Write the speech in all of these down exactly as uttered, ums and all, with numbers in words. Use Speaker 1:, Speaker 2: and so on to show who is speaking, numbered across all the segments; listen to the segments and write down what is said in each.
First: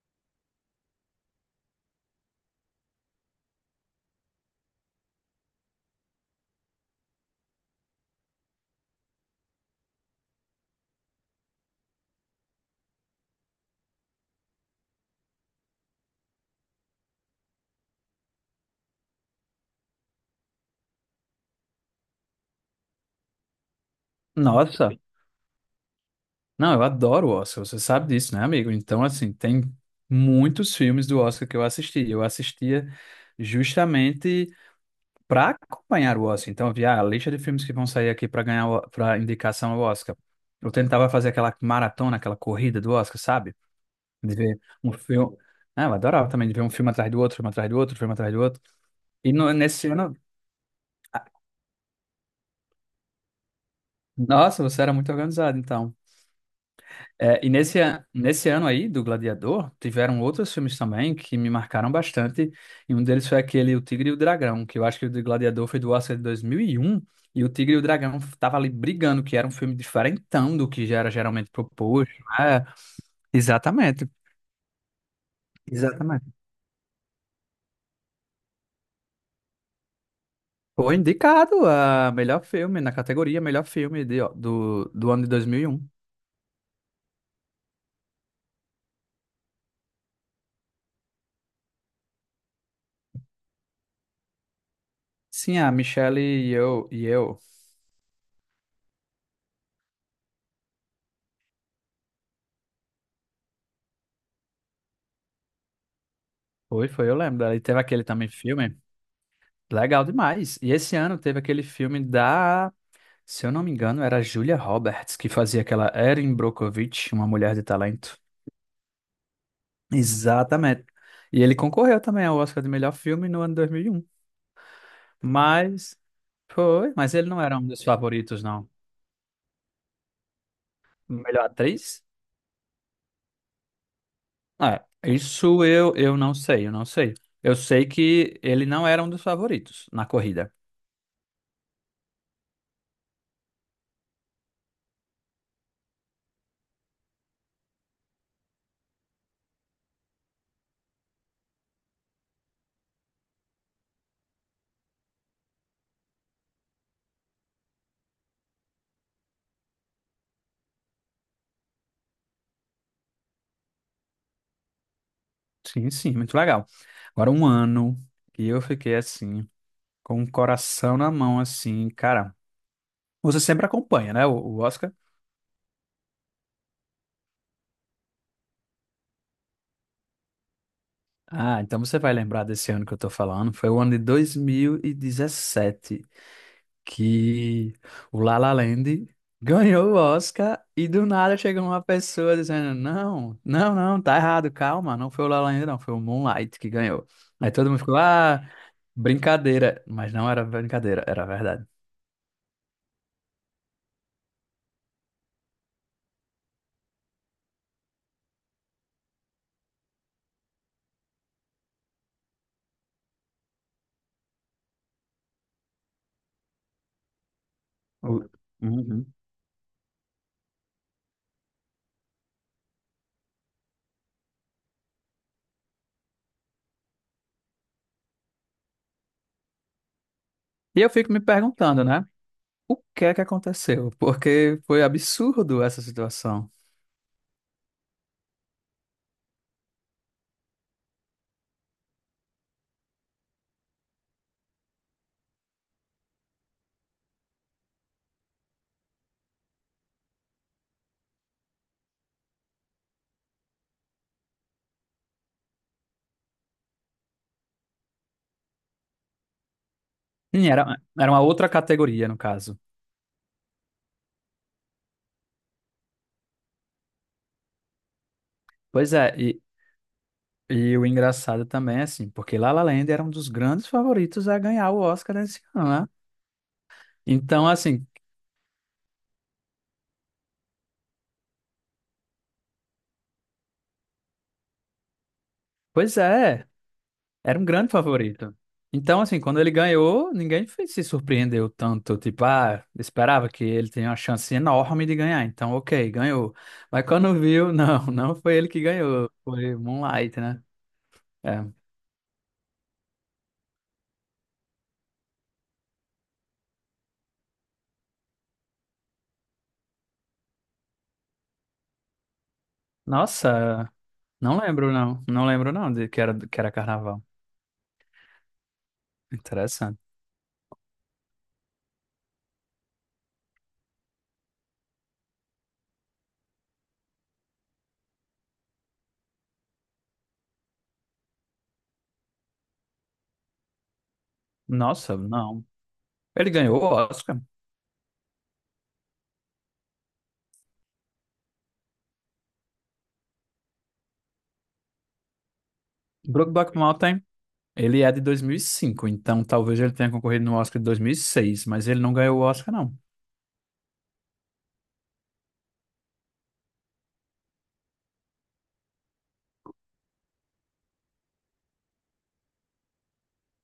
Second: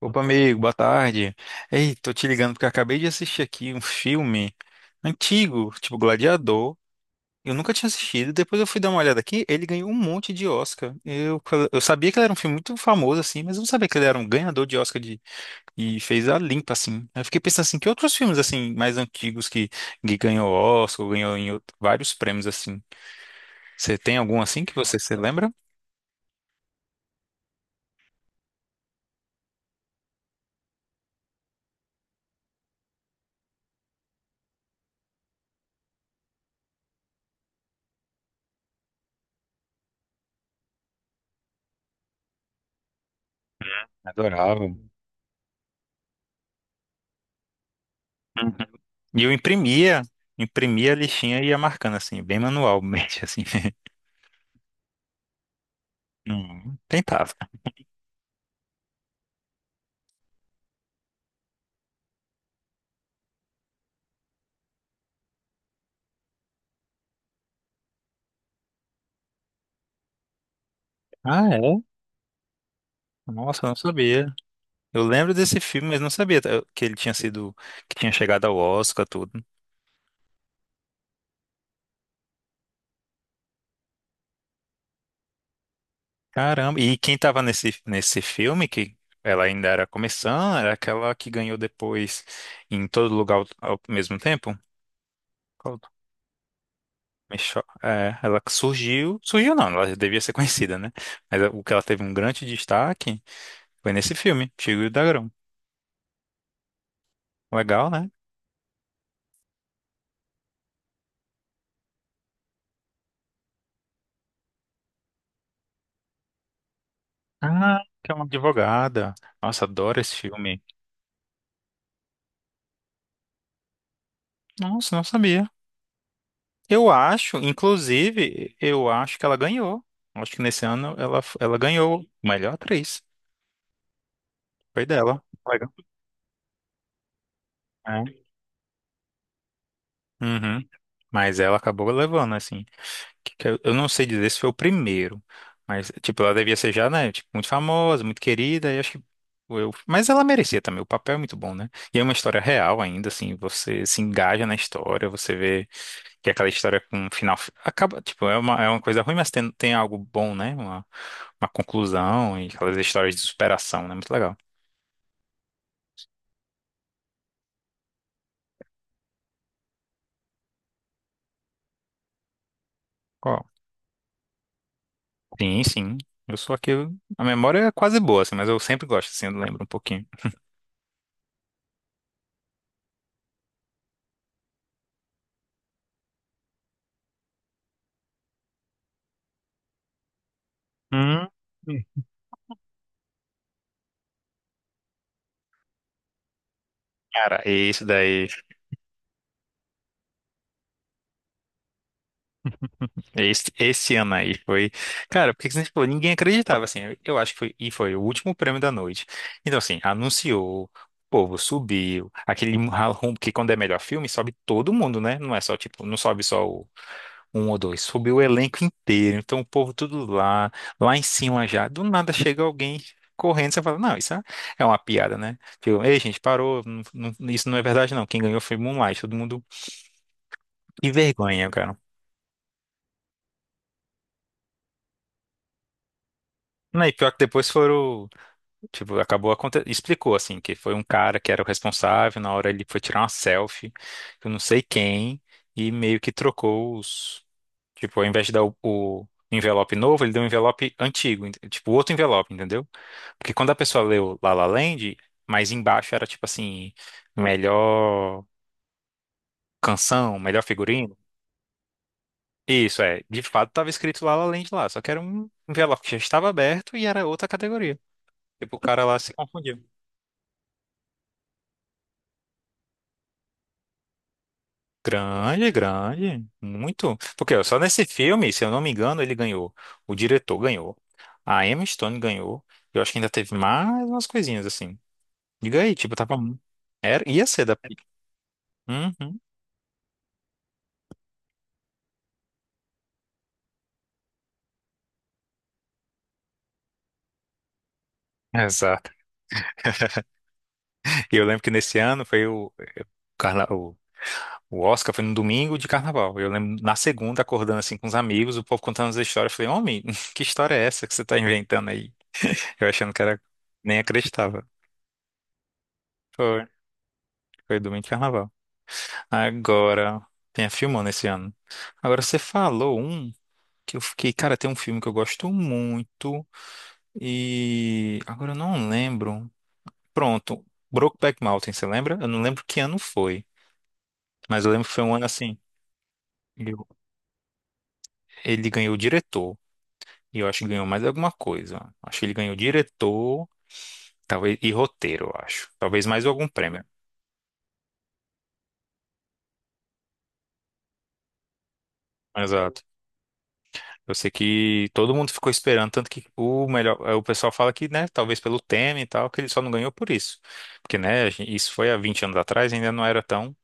Speaker 1: Opa, amigo, boa tarde. Ei, tô te ligando porque eu acabei de assistir aqui um filme antigo, tipo Gladiador. Eu nunca tinha assistido, depois eu fui dar uma olhada aqui, ele ganhou um monte de Oscar. Eu, eu sabia que ele era um filme muito famoso, assim, mas eu não sabia que ele era um ganhador de Oscar de, e fez a limpa, assim. Eu fiquei pensando assim, que outros filmes, assim, mais antigos que, que ganhou Oscar, ou ganhou em outro- vários prêmios, assim. Você tem algum assim que
Speaker 2: Nossa,
Speaker 1: você se lembra?
Speaker 2: não, eu adoro o Oscar, você sabe disso, né, amigo? Então, assim, tem muitos filmes do Oscar que eu assisti. Eu assistia justamente para acompanhar o Oscar. Então, eu via a lista de filmes que vão sair aqui para ganhar, para indicação ao Oscar. Eu tentava fazer aquela maratona, aquela corrida do Oscar, sabe? De ver
Speaker 1: Adorava.
Speaker 2: um filme. Ah, eu adorava também de ver um filme atrás do outro, filme atrás do outro, filme atrás do
Speaker 1: Uhum.
Speaker 2: outro.
Speaker 1: E eu
Speaker 2: E no- nesse
Speaker 1: imprimia,
Speaker 2: ano,
Speaker 1: imprimia a listinha e ia marcando assim, bem manualmente, assim.
Speaker 2: nossa, você era muito organizado, então.
Speaker 1: Não tentava.
Speaker 2: É, e nesse, a- nesse ano aí do Gladiador, tiveram outros filmes também que me marcaram bastante. E um deles foi aquele O Tigre e o Dragão, que eu acho que o do Gladiador foi do Oscar de dois mil e um. E um. E O Tigre e o Dragão tava ali brigando, que era um filme diferentão do que já era
Speaker 1: Ah,
Speaker 2: geralmente
Speaker 1: é?
Speaker 2: proposto. É,
Speaker 1: Nossa, eu não
Speaker 2: exatamente.
Speaker 1: sabia. Eu lembro desse filme, mas não
Speaker 2: Exatamente.
Speaker 1: sabia tá, que ele tinha sido, que tinha chegado ao Oscar, tudo.
Speaker 2: Foi indicado a melhor filme, na categoria melhor filme de- do, do ano de dois mil e um.
Speaker 1: Caramba, e quem tava nesse, nesse filme, que ela ainda era começando, era aquela que ganhou depois em todo lugar ao, ao mesmo tempo?
Speaker 2: Sim, a
Speaker 1: Qual-
Speaker 2: Michelle e eu. E eu.
Speaker 1: Michelle- É, ela que surgiu, surgiu não, ela já devia ser conhecida, né? Mas o que ela teve um grande destaque foi nesse filme, Chico e o Dragão.
Speaker 2: Foi, foi, eu lembro. E teve
Speaker 1: Legal,
Speaker 2: aquele
Speaker 1: né?
Speaker 2: também filme. Legal demais. E esse ano teve aquele filme da, se eu não me engano, era Julia Roberts, que fazia aquela Erin Brockovich, uma mulher de
Speaker 1: Ah, que é
Speaker 2: talento.
Speaker 1: uma advogada. Nossa, adoro esse filme.
Speaker 2: Exatamente. E ele concorreu também ao Oscar de melhor filme no ano dois mil e um.
Speaker 1: Nossa, não sabia.
Speaker 2: Mas
Speaker 1: Eu
Speaker 2: foi, mas ele
Speaker 1: acho,
Speaker 2: não era um dos favoritos,
Speaker 1: inclusive,
Speaker 2: não.
Speaker 1: eu acho que ela ganhou. Acho que nesse ano ela,
Speaker 2: Melhor
Speaker 1: ela
Speaker 2: atriz?
Speaker 1: ganhou melhor atriz.
Speaker 2: É,
Speaker 1: Foi dela.
Speaker 2: isso
Speaker 1: Legal.
Speaker 2: eu, eu não sei, eu não sei. Eu sei
Speaker 1: É.
Speaker 2: que ele não era um dos favoritos na corrida.
Speaker 1: Uhum. Mas ela acabou levando, assim. Que- que Eu eu não sei dizer se foi o primeiro. Mas, tipo, ela devia ser já, né? Tipo, muito famosa, muito querida. E acho que eu... Mas ela merecia também. O papel é muito bom, né? E é uma história real ainda, assim. Você se engaja na história, você vê. Que é aquela história com um final. Acaba, tipo, é uma, é uma coisa ruim, mas tem, tem algo bom, né? Uma, uma conclusão e aquelas histórias de superação, né? Muito legal.
Speaker 2: Sim, sim, muito legal. Agora um ano que eu fiquei assim. Com o coração na mão, assim, cara. Você
Speaker 1: Qual?
Speaker 2: sempre acompanha, né, o, o Oscar?
Speaker 1: Sim, sim. Eu sou aquele. A memória é quase boa, assim, mas eu sempre gosto, assim, eu lembro um pouquinho.
Speaker 2: Ah, então você vai lembrar desse ano que eu tô falando. Foi o ano de dois mil e dezessete que o La La Land ganhou o Oscar e do
Speaker 1: Hum.
Speaker 2: nada chegou uma pessoa dizendo: Não, não, não, tá errado, calma, não foi o La La Land, não, foi o Moonlight que ganhou.
Speaker 1: Cara,
Speaker 2: Aí todo mundo
Speaker 1: esse
Speaker 2: ficou:
Speaker 1: daí,
Speaker 2: Ah, brincadeira. Mas não era brincadeira, era verdade.
Speaker 1: esse, esse ano aí foi. Cara, porque que você falou? Ninguém acreditava, assim. Eu acho que foi, e foi o último prêmio da noite. Então, assim, anunciou, o povo subiu. Aquele ralrum, que quando é melhor filme, sobe todo mundo, né? Não é só, tipo, não sobe só o um ou dois. Subiu o
Speaker 2: O-
Speaker 1: elenco
Speaker 2: Uhum.
Speaker 1: inteiro. Então o povo tudo lá, lá em cima já. Do nada chega alguém correndo. Você fala, não, isso é é uma piada, né? Tipo, ei, gente, parou. não- não- isso não é verdade, não. Quem ganhou foi Moonlight. Todo mundo.
Speaker 2: E eu
Speaker 1: Que
Speaker 2: fico me
Speaker 1: vergonha, cara.
Speaker 2: perguntando, né? O que é que aconteceu? Porque foi absurdo essa situação.
Speaker 1: Não, e pior que depois foram. Tipo, acabou aconte... explicou assim que foi um cara que era o responsável, na hora ele foi tirar uma selfie, eu não sei quem, e meio que trocou os, tipo, ao invés de dar o, o envelope novo, ele deu um envelope antigo, ent- tipo, outro envelope, entendeu? Porque quando a pessoa leu La La Land, mais embaixo era tipo assim, melhor canção, melhor
Speaker 2: Sim, era,
Speaker 1: figurino.
Speaker 2: era uma outra categoria, no caso.
Speaker 1: Isso é, de fato tava escrito La La Land lá, só que era um envelope que já estava aberto e era outra categoria. Tipo, o cara
Speaker 2: Pois
Speaker 1: lá se
Speaker 2: é, e,
Speaker 1: confundiu.
Speaker 2: e o engraçado também, é assim, porque La La Land era um dos grandes favoritos a ganhar o Oscar esse
Speaker 1: Grande,
Speaker 2: ano, né?
Speaker 1: grande, muito. Porque ó,
Speaker 2: Então,
Speaker 1: só nesse
Speaker 2: assim,
Speaker 1: filme, se eu não me engano, ele ganhou. O diretor ganhou. A Emma Stone ganhou. Eu acho que ainda teve mais umas coisinhas assim. Diga aí, tipo,
Speaker 2: pois
Speaker 1: tava. mu-
Speaker 2: é,
Speaker 1: Era, ia
Speaker 2: era um
Speaker 1: ser da.
Speaker 2: grande favorito. Então,
Speaker 1: Uhum,
Speaker 2: assim, quando ele ganhou, ninguém fe- se surpreendeu tanto. Tipo, ah, esperava que ele tenha uma chance enorme de ganhar. Então, ok, ganhou. Mas quando viu, não, não foi ele que
Speaker 1: exato.
Speaker 2: ganhou. Foi Moonlight, né?
Speaker 1: E eu lembro
Speaker 2: É.
Speaker 1: que nesse ano foi o, carna... o, o Oscar foi no domingo de carnaval. Eu lembro na segunda acordando assim com os amigos, o povo contando as histórias. Eu falei, homem, que história é essa que você tá inventando aí? Eu achando que era.
Speaker 2: Nossa.
Speaker 1: Nem
Speaker 2: Não
Speaker 1: acreditava.
Speaker 2: lembro, não. Não lembro, não, de que era, que
Speaker 1: Foi.
Speaker 2: era carnaval.
Speaker 1: Foi domingo de carnaval.
Speaker 2: Interessante.
Speaker 1: Agora, tem filmando esse ano. Agora, você falou um que eu fiquei, cara, tem um filme que eu gosto muito e agora eu não lembro. Pronto, Brokeback Mountain, você lembra? Eu não lembro que ano foi, mas eu lembro que foi um
Speaker 2: Nossa,
Speaker 1: ano assim.
Speaker 2: não. Ele ganhou o
Speaker 1: eu-
Speaker 2: Oscar.
Speaker 1: Ele ganhou o diretor e eu acho que ganhou mais alguma coisa. Acho que ele ganhou diretor, talvez e roteiro, eu acho. Talvez mais algum
Speaker 2: Brokeback
Speaker 1: prêmio.
Speaker 2: Mountain, ele é de dois mil e cinco, então talvez ele tenha concorrido no Oscar de dois mil e seis, mas ele não ganhou o Oscar,
Speaker 1: Exato.
Speaker 2: não.
Speaker 1: Eu sei que todo mundo ficou esperando, tanto que o melhor, eh, o pessoal fala que, né, talvez pelo Temer e tal, que ele só não ganhou por isso. Porque, né, a gen- isso foi há vinte anos atrás, ainda não era tão,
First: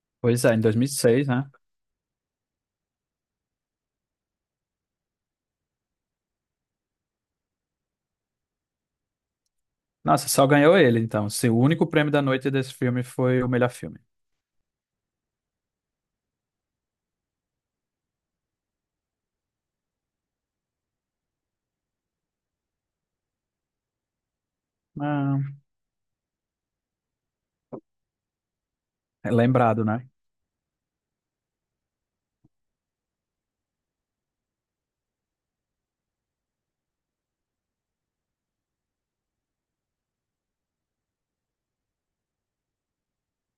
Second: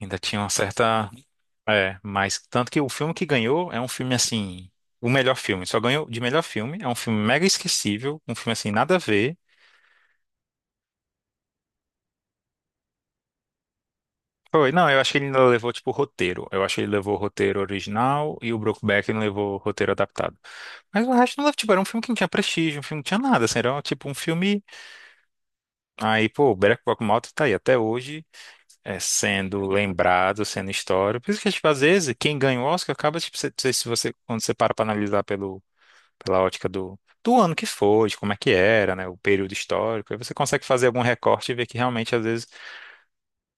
Speaker 1: ainda tinha
Speaker 2: Pois
Speaker 1: uma
Speaker 2: é, em
Speaker 1: certa,
Speaker 2: dois mil e seis, né?
Speaker 1: é, mas tanto que o filme que ganhou é um filme assim, o melhor filme, só ganhou de melhor filme, é um filme mega esquecível, um filme assim nada a ver.
Speaker 2: Nossa, só ganhou ele, então. Se o único prêmio da noite desse filme foi o melhor filme.
Speaker 1: Foi, não, eu acho que ele ainda levou tipo roteiro. Eu acho que ele levou o roteiro original e o Brokeback não levou o roteiro adaptado. Mas o resto não levou, tipo, era um filme que não tinha prestígio, um filme que não tinha nada, assim, era tipo um filme.
Speaker 2: Ah,
Speaker 1: Aí, pô, Better Call Malta tá aí até hoje, é,
Speaker 2: é
Speaker 1: sendo
Speaker 2: lembrado, né?
Speaker 1: lembrado, sendo história. Por isso que, tipo, às vezes, quem ganha o Oscar acaba, tipo, se- se- se você, quando você para pra analisar pelo, pela ótica do, do ano que foi, de como é que era, né, o período histórico, aí você consegue fazer algum recorte e ver que realmente, às vezes,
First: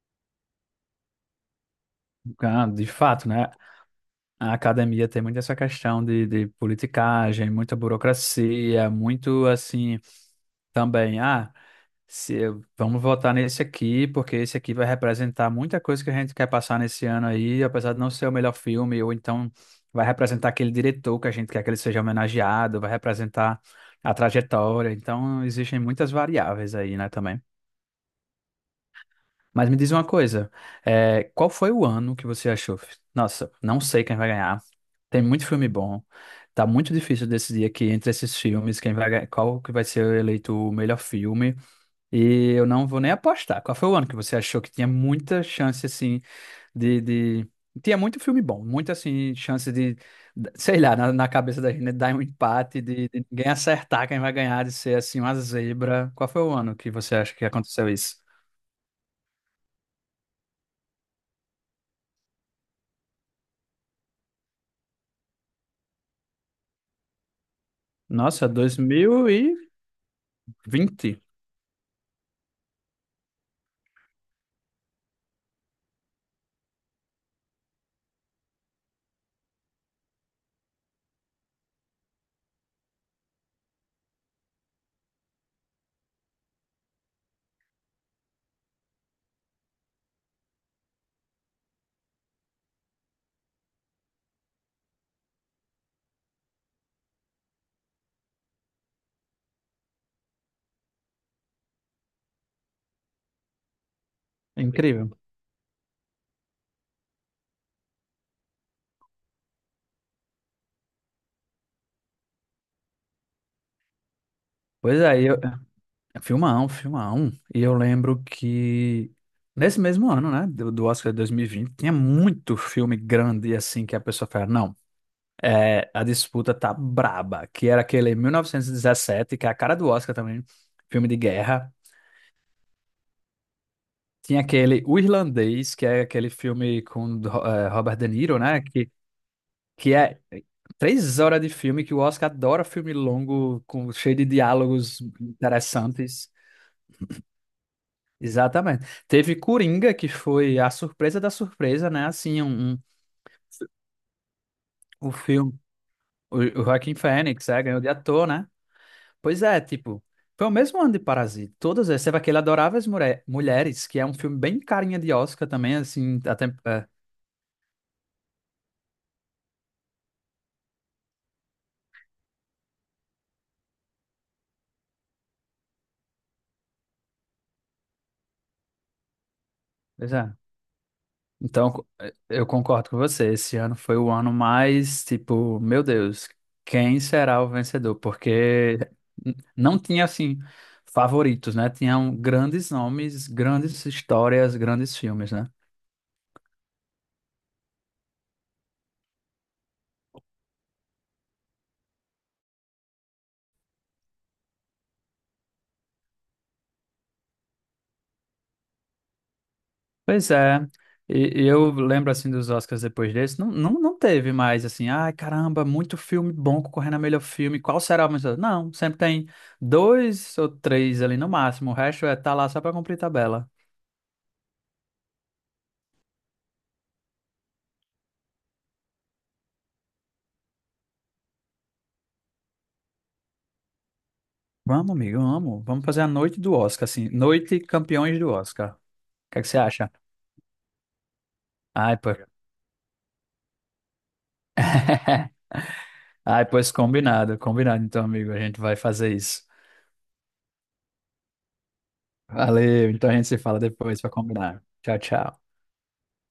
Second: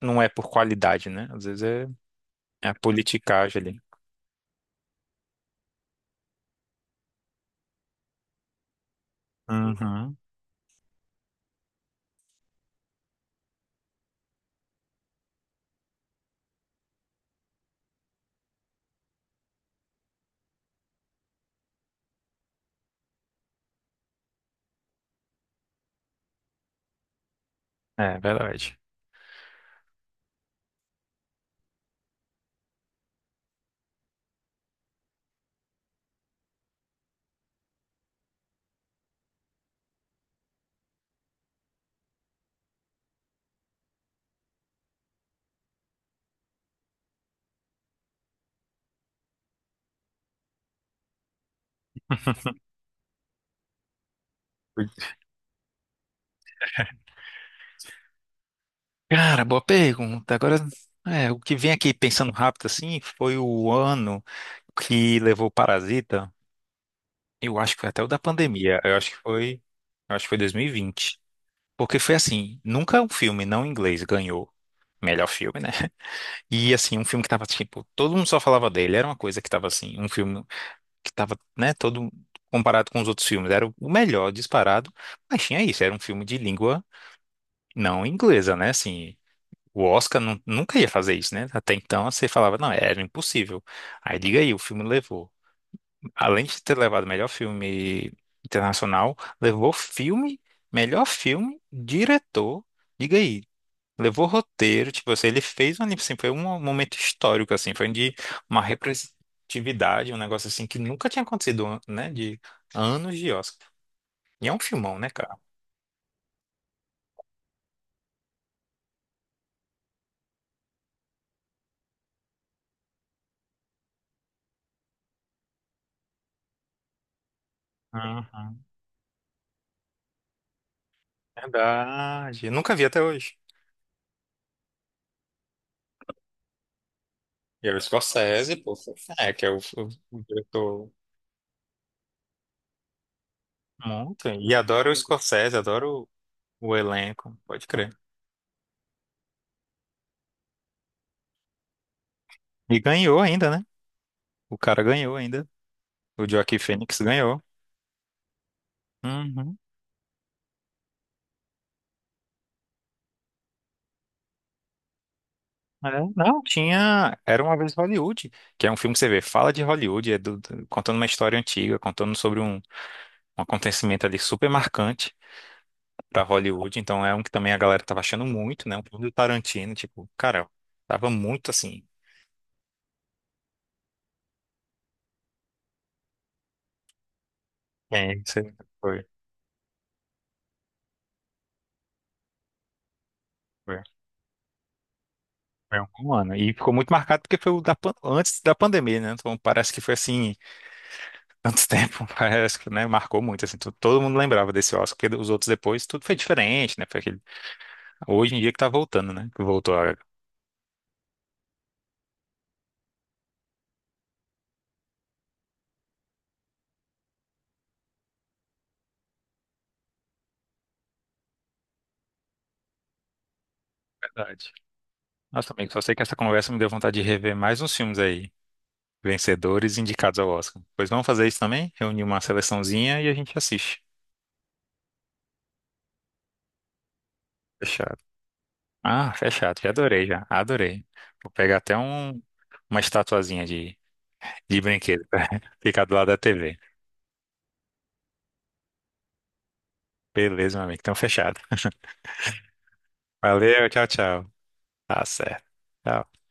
Speaker 1: não é por qualidade, né? Às vezes é,
Speaker 2: Ah,
Speaker 1: é a
Speaker 2: de fato, né?
Speaker 1: politicagem ali.
Speaker 2: A academia tem muito essa questão de, de politicagem, muita burocracia, muito assim,
Speaker 1: Uhum.
Speaker 2: também. Ah. Se eu- Vamos votar nesse aqui, porque esse aqui vai representar muita coisa que a gente quer passar nesse ano aí, apesar de não ser o melhor filme, ou então vai representar aquele diretor que a gente quer que ele seja homenageado, vai representar a trajetória. Então, existem muitas variáveis aí, né, também.
Speaker 1: É, verdade.
Speaker 2: Mas me diz uma coisa, é, qual foi o ano que você achou? Nossa, não sei quem vai ganhar. Tem muito filme bom. Tá muito difícil decidir aqui entre esses filmes quem vai, ganhar- qual que vai ser eleito o melhor filme. E eu não vou nem apostar. Qual foi o ano que você achou que tinha muita chance, assim, de, de... Tinha muito filme bom, muita, assim, chance de, sei lá, na, na cabeça da gente né, dar um empate, de, de ninguém acertar quem vai ganhar, de ser, assim, uma zebra. Qual foi o ano que você acha que aconteceu isso?
Speaker 1: Cara, boa pergunta. Agora, é, o que vem aqui pensando rápido assim foi o ano que levou o Parasita. Eu acho que foi até o da
Speaker 2: Nossa, dois
Speaker 1: pandemia. Eu acho que
Speaker 2: mil e
Speaker 1: foi, eu acho que foi dois mil e vinte.
Speaker 2: vinte,
Speaker 1: Porque foi assim, nunca um filme não inglês ganhou melhor filme, né? E assim, um filme que tava tipo, todo mundo só falava dele, era uma coisa que tava assim, um filme que tava, né, todo comparado com os outros filmes, era o melhor disparado, mas tinha isso, era um filme de língua não inglesa, né? Assim, o Oscar nu- nunca ia fazer isso, né? Até então você falava, não, era impossível. Aí liga aí, o filme levou. Além de ter levado melhor filme internacional, levou filme, melhor filme, diretor, liga aí. Levou roteiro, tipo
Speaker 2: Incrível.
Speaker 1: assim, ele fez um, anime, assim, foi um momento histórico, assim, foi de uma representatividade, um negócio assim que nunca tinha acontecido, né? De anos de Oscar. E é um filmão,
Speaker 2: Pois
Speaker 1: né,
Speaker 2: é, eu...
Speaker 1: cara?
Speaker 2: é, filmão, filmão. E eu lembro que nesse mesmo ano, né, do, do Oscar de dois mil e vinte, tinha muito filme grande, assim, que a pessoa fala, não. É, a disputa tá braba, que era aquele
Speaker 1: Aham,
Speaker 2: mil novecentos e dezessete, que é a cara do Oscar também, filme de guerra.
Speaker 1: verdade. Eu nunca vi até hoje.
Speaker 2: Tinha aquele O Irlandês, que é aquele filme com do-
Speaker 1: E
Speaker 2: eh,
Speaker 1: é o
Speaker 2: Robert De Niro,
Speaker 1: Scorsese,
Speaker 2: né?
Speaker 1: pô,
Speaker 2: Que,
Speaker 1: é, que é o, o-
Speaker 2: que é
Speaker 1: o diretor
Speaker 2: três horas de filme, que o Oscar adora filme longo, com, cheio de
Speaker 1: muito. E adoro o
Speaker 2: diálogos
Speaker 1: Scorsese, adoro
Speaker 2: interessantes.
Speaker 1: o, o elenco, pode crer.
Speaker 2: Exatamente. Teve Coringa, que foi a surpresa da surpresa, né? Assim, um,
Speaker 1: E
Speaker 2: um-
Speaker 1: ganhou ainda, né? O cara
Speaker 2: o
Speaker 1: ganhou ainda.
Speaker 2: filme,
Speaker 1: O
Speaker 2: o,
Speaker 1: Joaquin
Speaker 2: o Joaquin
Speaker 1: Phoenix ganhou.
Speaker 2: Phoenix, é, ganhou de ator, né? Pois
Speaker 1: Uhum.
Speaker 2: é, tipo, foi o mesmo ano de Parasita. Todas essas. Teve aquele Adoráveis Mure- Mulheres, que é um filme bem carinha de Oscar também,
Speaker 1: É,
Speaker 2: assim.
Speaker 1: não,
Speaker 2: Até, é,
Speaker 1: tinha. Era uma vez em Hollywood, que é um filme que você vê, fala de Hollywood, é do- do- contando uma história antiga, contando sobre um, um acontecimento ali super marcante pra Hollywood. Então é um que também a galera tava achando muito, né? Um filme do Tarantino, tipo,
Speaker 2: pois é.
Speaker 1: cara, tava muito
Speaker 2: Então,
Speaker 1: assim.
Speaker 2: co- é, eu concordo com você. Esse ano foi o ano mais, tipo, meu Deus, quem será o vencedor?
Speaker 1: É, isso aí
Speaker 2: Porque
Speaker 1: foi.
Speaker 2: n- não tinha, assim, favoritos, né? Tinham grandes nomes,
Speaker 1: Foi.
Speaker 2: grandes histórias, grandes filmes, né?
Speaker 1: Foi um ano. E ficou muito marcado porque foi o da, pan- antes da pandemia, né? Então parece que foi assim, tanto tempo, parece que, né? Marcou muito, assim, to- todo mundo lembrava desse Oscar, porque os outros depois tudo foi diferente, né? Foi aquele... Hoje em dia que tá voltando, né? Que voltou a...
Speaker 2: Pois é, e e eu lembro assim dos Oscars depois desse, não, não, não teve mais assim, ai caramba, muito filme bom concorrendo a melhor filme, qual será o melhor? Não, sempre tem dois ou três ali no máximo, o resto é tá lá só pra cumprir tabela.
Speaker 1: Verdade. Nossa, amigo, só sei que essa conversa me deu vontade de rever mais uns filmes aí, vencedores e indicados ao Oscar. Pois vamos fazer isso também? Reunir uma seleçãozinha e a gente assiste.
Speaker 2: Vamos, amigo, vamos, vamos fazer a noite do Oscar, assim, noite
Speaker 1: Fechado.
Speaker 2: campeões do Oscar. O
Speaker 1: Ah,
Speaker 2: que é que você
Speaker 1: fechado, já
Speaker 2: acha?
Speaker 1: adorei, já. Adorei. Vou pegar até
Speaker 2: Ai, pô.
Speaker 1: um... uma estatuazinha de De brinquedo. ficar do lado da
Speaker 2: Ai,
Speaker 1: T V.
Speaker 2: pois combinado, combinado então, amigo, a gente vai fazer isso.
Speaker 1: Beleza, meu amigo. Então, fechado.
Speaker 2: Valeu, então a gente se fala
Speaker 1: Valeu, tchau,
Speaker 2: depois pra
Speaker 1: tchau.
Speaker 2: combinar. Tchau,
Speaker 1: Tá certo.
Speaker 2: tchau.
Speaker 1: Tchau.